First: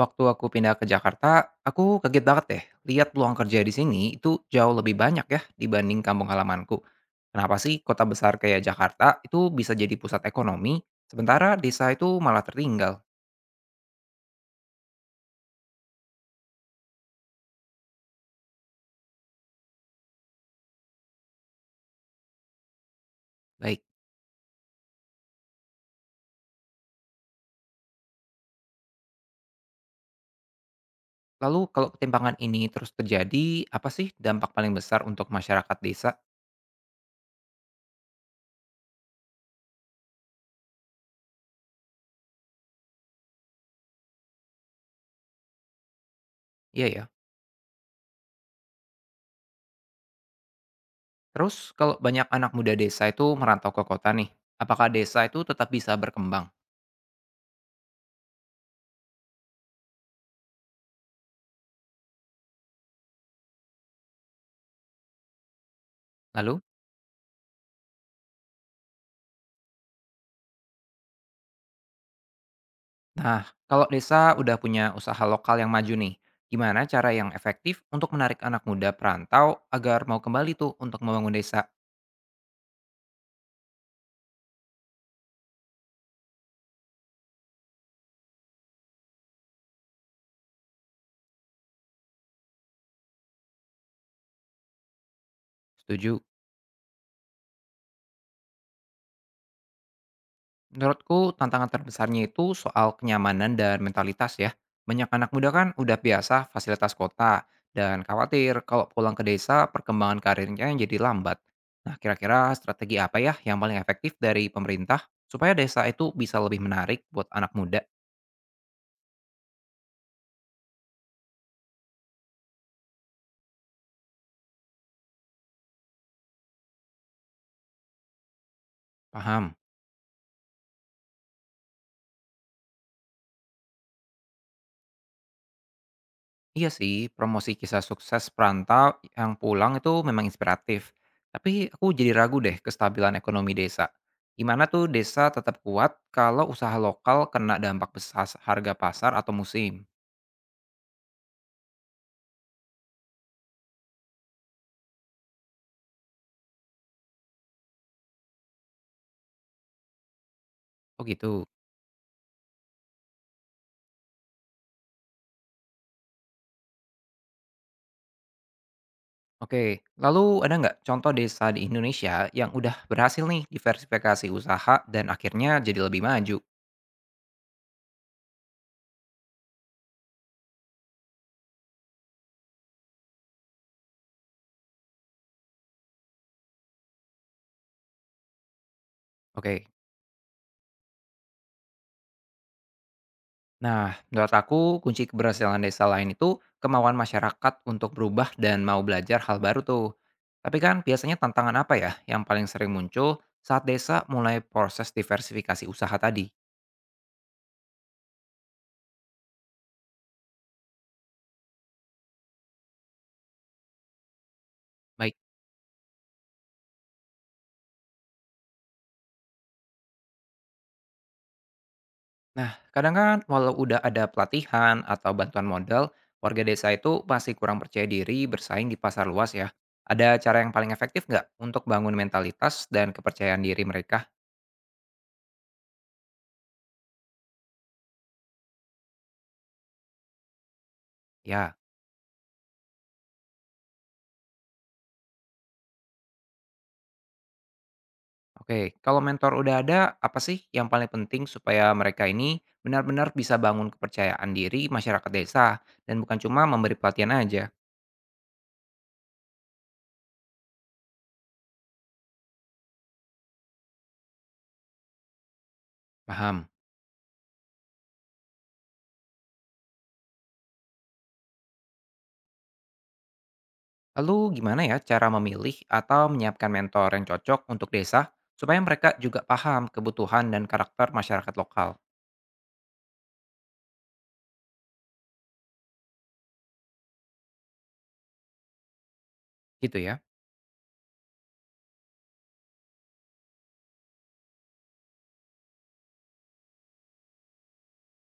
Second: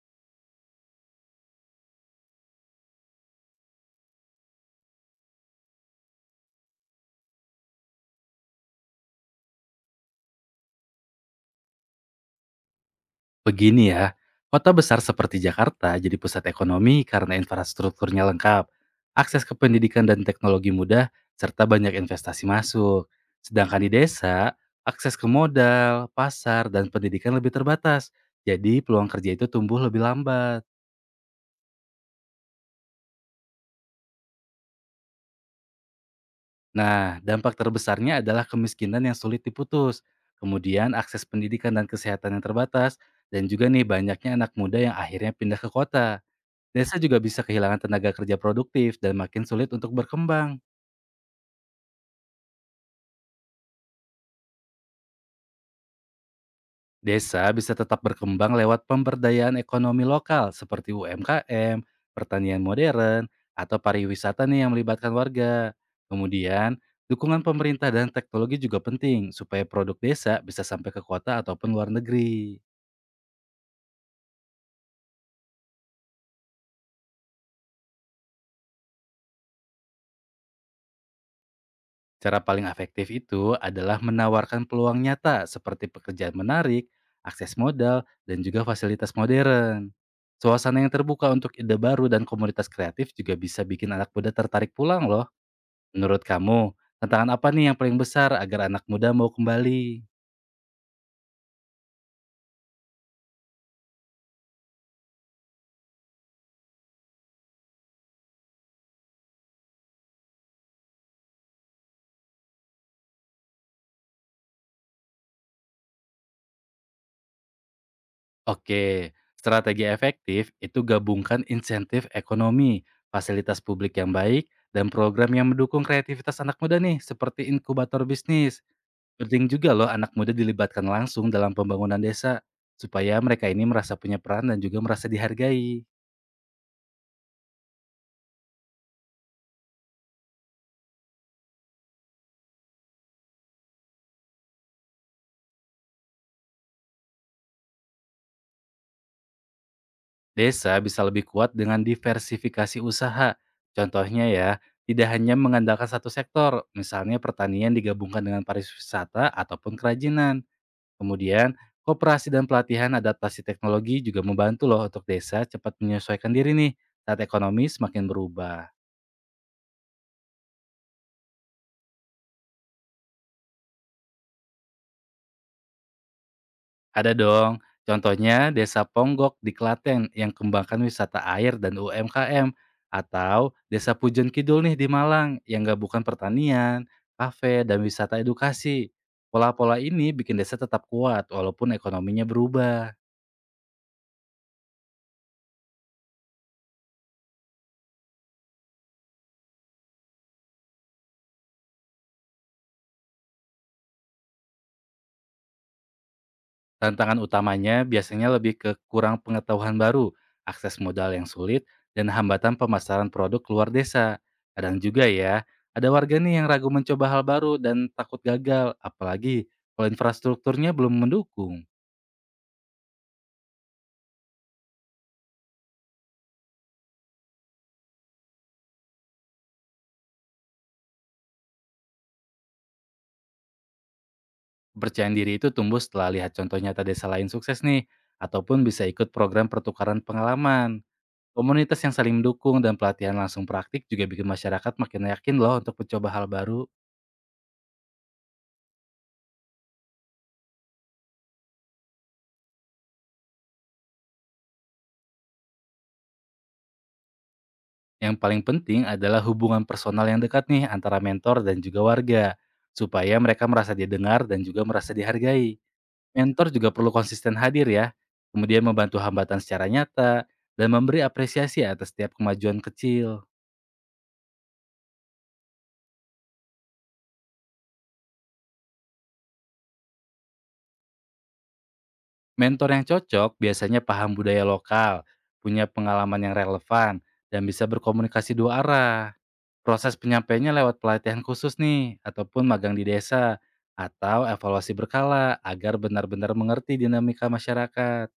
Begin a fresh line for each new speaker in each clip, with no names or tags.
Waktu aku pindah ke Jakarta, aku kaget banget deh lihat peluang kerja di sini itu jauh lebih banyak ya dibanding kampung halamanku. Kenapa sih kota besar kayak Jakarta itu bisa jadi pusat ekonomi, sementara desa itu malah tertinggal?
Begini ya, kota besar seperti Jakarta jadi pusat ekonomi karena infrastrukturnya lengkap, akses ke pendidikan dan teknologi mudah, serta banyak investasi masuk.
Baik,
Sedangkan di desa, akses ke modal, pasar, dan pendidikan lebih terbatas. Jadi peluang kerja itu tumbuh lebih lambat.
lalu kalau ketimpangan ini terus terjadi, apa sih dampak paling besar untuk masyarakat desa?
Nah, dampak terbesarnya adalah kemiskinan yang sulit diputus. Kemudian akses pendidikan dan kesehatan yang terbatas, dan juga nih banyaknya anak muda yang akhirnya pindah ke kota.
Iya
Desa
ya.
juga bisa kehilangan tenaga kerja produktif dan makin sulit untuk berkembang.
Terus kalau banyak anak muda desa itu merantau ke kota nih, apakah desa itu tetap bisa berkembang?
Desa bisa tetap berkembang lewat pemberdayaan ekonomi lokal seperti UMKM, pertanian modern, atau pariwisata nih yang melibatkan warga.
Lalu?
Kemudian, dukungan pemerintah dan teknologi juga penting supaya produk desa bisa sampai ke kota ataupun luar negeri.
Nah, kalau desa udah punya usaha lokal yang maju nih, gimana cara yang efektif untuk menarik anak muda perantau agar mau kembali tuh untuk membangun desa?
Cara paling efektif itu adalah menawarkan peluang nyata seperti pekerjaan menarik, akses modal, dan juga fasilitas modern. Suasana yang terbuka untuk ide baru dan komunitas kreatif juga bisa bikin anak muda tertarik pulang loh.
Setuju.
Menurut kamu, tantangan apa nih yang paling besar agar anak muda mau kembali?
Menurutku tantangan terbesarnya itu soal kenyamanan dan mentalitas ya. Banyak anak muda kan udah biasa fasilitas kota dan khawatir kalau pulang ke desa perkembangan karirnya jadi lambat. Nah, kira-kira strategi apa ya yang paling efektif dari pemerintah supaya desa itu bisa lebih menarik buat anak muda?
Oke, strategi efektif itu gabungkan insentif ekonomi, fasilitas publik yang baik, dan program yang mendukung kreativitas anak muda nih seperti inkubator bisnis. Penting
Paham?
juga loh anak muda dilibatkan langsung dalam pembangunan desa, supaya mereka ini merasa punya peran dan juga merasa dihargai.
Iya sih, promosi kisah sukses perantau yang pulang itu memang inspiratif. Tapi aku jadi ragu deh kestabilan ekonomi desa. Gimana tuh desa tetap kuat kalau usaha lokal kena dampak besar harga pasar atau musim?
Desa bisa lebih kuat dengan diversifikasi usaha. Contohnya ya, tidak hanya mengandalkan satu sektor, misalnya pertanian digabungkan dengan pariwisata ataupun kerajinan.
Oh gitu.
Kemudian, koperasi dan pelatihan adaptasi teknologi juga membantu loh untuk desa cepat menyesuaikan diri nih saat ekonomi semakin berubah.
Oke, lalu ada nggak contoh desa di Indonesia yang udah berhasil nih diversifikasi usaha dan akhirnya jadi lebih maju?
Ada dong. Contohnya Desa Ponggok di Klaten yang kembangkan wisata air dan UMKM atau Desa Pujon Kidul nih di Malang yang gabungkan pertanian, kafe, dan wisata edukasi.
Oke.
Pola-pola ini bikin desa tetap kuat walaupun ekonominya berubah.
Nah, menurut aku kunci keberhasilan desa lain itu kemauan masyarakat untuk berubah dan mau belajar hal baru tuh. Tapi kan biasanya tantangan apa ya yang paling sering muncul saat desa mulai proses diversifikasi usaha tadi?
Tantangan utamanya biasanya lebih ke kurang pengetahuan baru, akses modal yang sulit, dan hambatan pemasaran produk luar desa. Kadang juga
Baik.
ya, ada warga nih yang ragu mencoba hal baru dan takut gagal, apalagi kalau infrastrukturnya belum mendukung.
Nah, kadang kan walau udah ada pelatihan atau bantuan modal, warga desa itu masih kurang percaya diri bersaing di pasar luas ya. Ada cara yang paling efektif nggak untuk bangun mentalitas dan kepercayaan diri mereka?
Kepercayaan diri itu tumbuh setelah lihat contoh nyata desa lain sukses nih, ataupun bisa ikut program pertukaran pengalaman.
Ya.
Komunitas yang saling mendukung dan pelatihan langsung praktik juga bikin masyarakat makin yakin loh untuk mencoba hal baru.
Oke, kalau mentor udah ada, apa sih yang paling penting supaya mereka ini benar-benar bisa bangun kepercayaan diri masyarakat desa dan bukan cuma memberi pelatihan aja?
Yang paling penting adalah hubungan personal yang dekat nih antara mentor dan juga warga, supaya mereka merasa didengar dan juga merasa dihargai.
Paham.
Mentor juga perlu konsisten hadir ya, kemudian membantu hambatan secara nyata, dan memberi apresiasi atas setiap kemajuan kecil.
Lalu gimana ya cara memilih atau menyiapkan mentor yang cocok untuk desa supaya mereka juga paham kebutuhan dan karakter masyarakat lokal?
Mentor yang cocok biasanya paham budaya lokal, punya pengalaman yang relevan, dan bisa berkomunikasi dua arah.
Gitu
Proses
ya.
penyampaiannya lewat pelatihan khusus nih, ataupun magang di desa, atau evaluasi berkala agar benar-benar mengerti dinamika masyarakat.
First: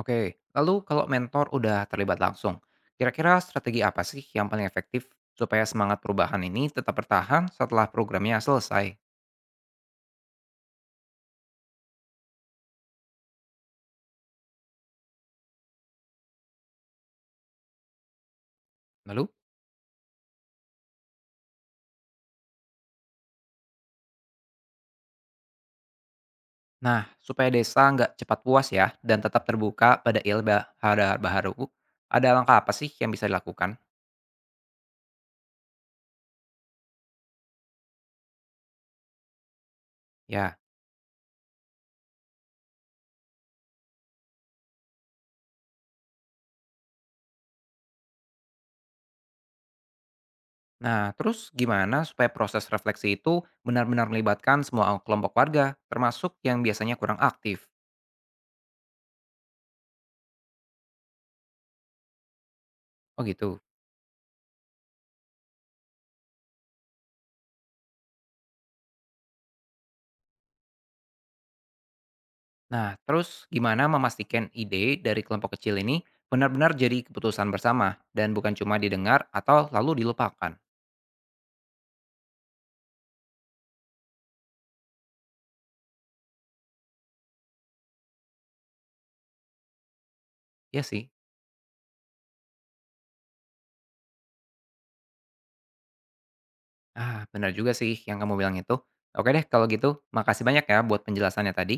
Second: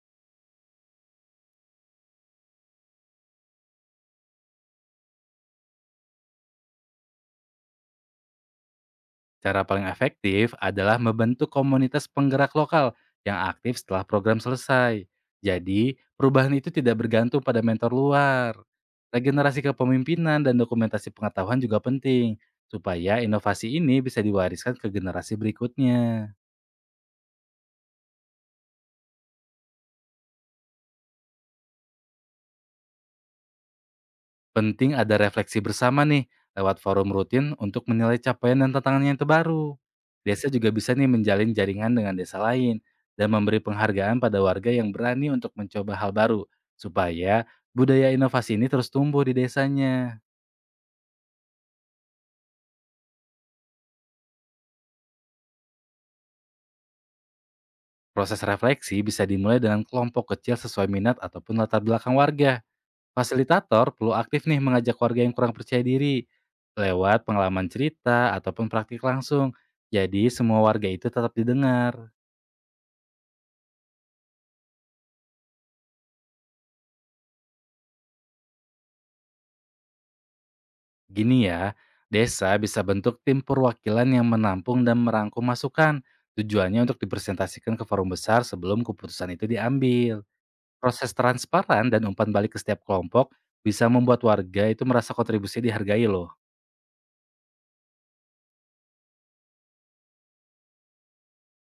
Oke, lalu kalau mentor udah terlibat langsung, kira-kira strategi apa sih yang paling efektif supaya semangat perubahan ini tetap bertahan setelah programnya selesai?
Cara paling efektif adalah membentuk komunitas penggerak lokal yang aktif setelah program selesai. Jadi, perubahan itu tidak bergantung pada mentor luar.
Lalu?
Regenerasi kepemimpinan dan dokumentasi pengetahuan juga penting, supaya inovasi ini bisa diwariskan ke generasi berikutnya.
Nah, supaya desa nggak cepat puas ya dan tetap terbuka pada ilmu baru, ada langkah apa sih yang bisa dilakukan?
Penting ada refleksi bersama nih, lewat forum rutin untuk menilai capaian dan tantangan yang terbaru. Desa
Ya.
juga bisa nih menjalin jaringan dengan desa lain dan memberi penghargaan pada warga yang berani untuk mencoba hal baru, supaya budaya inovasi ini terus tumbuh di desanya.
Nah, terus gimana supaya proses refleksi itu benar-benar melibatkan semua kelompok warga, termasuk yang biasanya kurang aktif?
Proses refleksi bisa dimulai dengan kelompok kecil sesuai minat ataupun latar belakang warga.
Oh gitu.
Fasilitator perlu aktif nih mengajak warga yang kurang percaya diri lewat pengalaman cerita ataupun praktik langsung. Jadi semua warga itu tetap didengar.
Nah, terus gimana memastikan ide dari kelompok kecil ini benar-benar jadi keputusan bersama dan bukan cuma didengar atau lalu dilupakan?
Gini ya, desa bisa bentuk tim perwakilan yang menampung dan merangkum masukan. Tujuannya untuk dipresentasikan ke forum besar sebelum keputusan itu diambil.
Ya sih.
Proses transparan dan umpan balik ke setiap kelompok bisa membuat warga itu merasa kontribusi dihargai loh.
Ah, benar juga sih yang kamu bilang itu. Oke deh, kalau gitu, makasih banyak ya buat penjelasannya tadi.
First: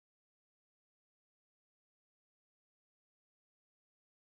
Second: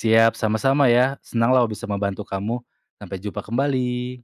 Siap, sama-sama ya. Senanglah bisa membantu kamu. Sampai jumpa kembali.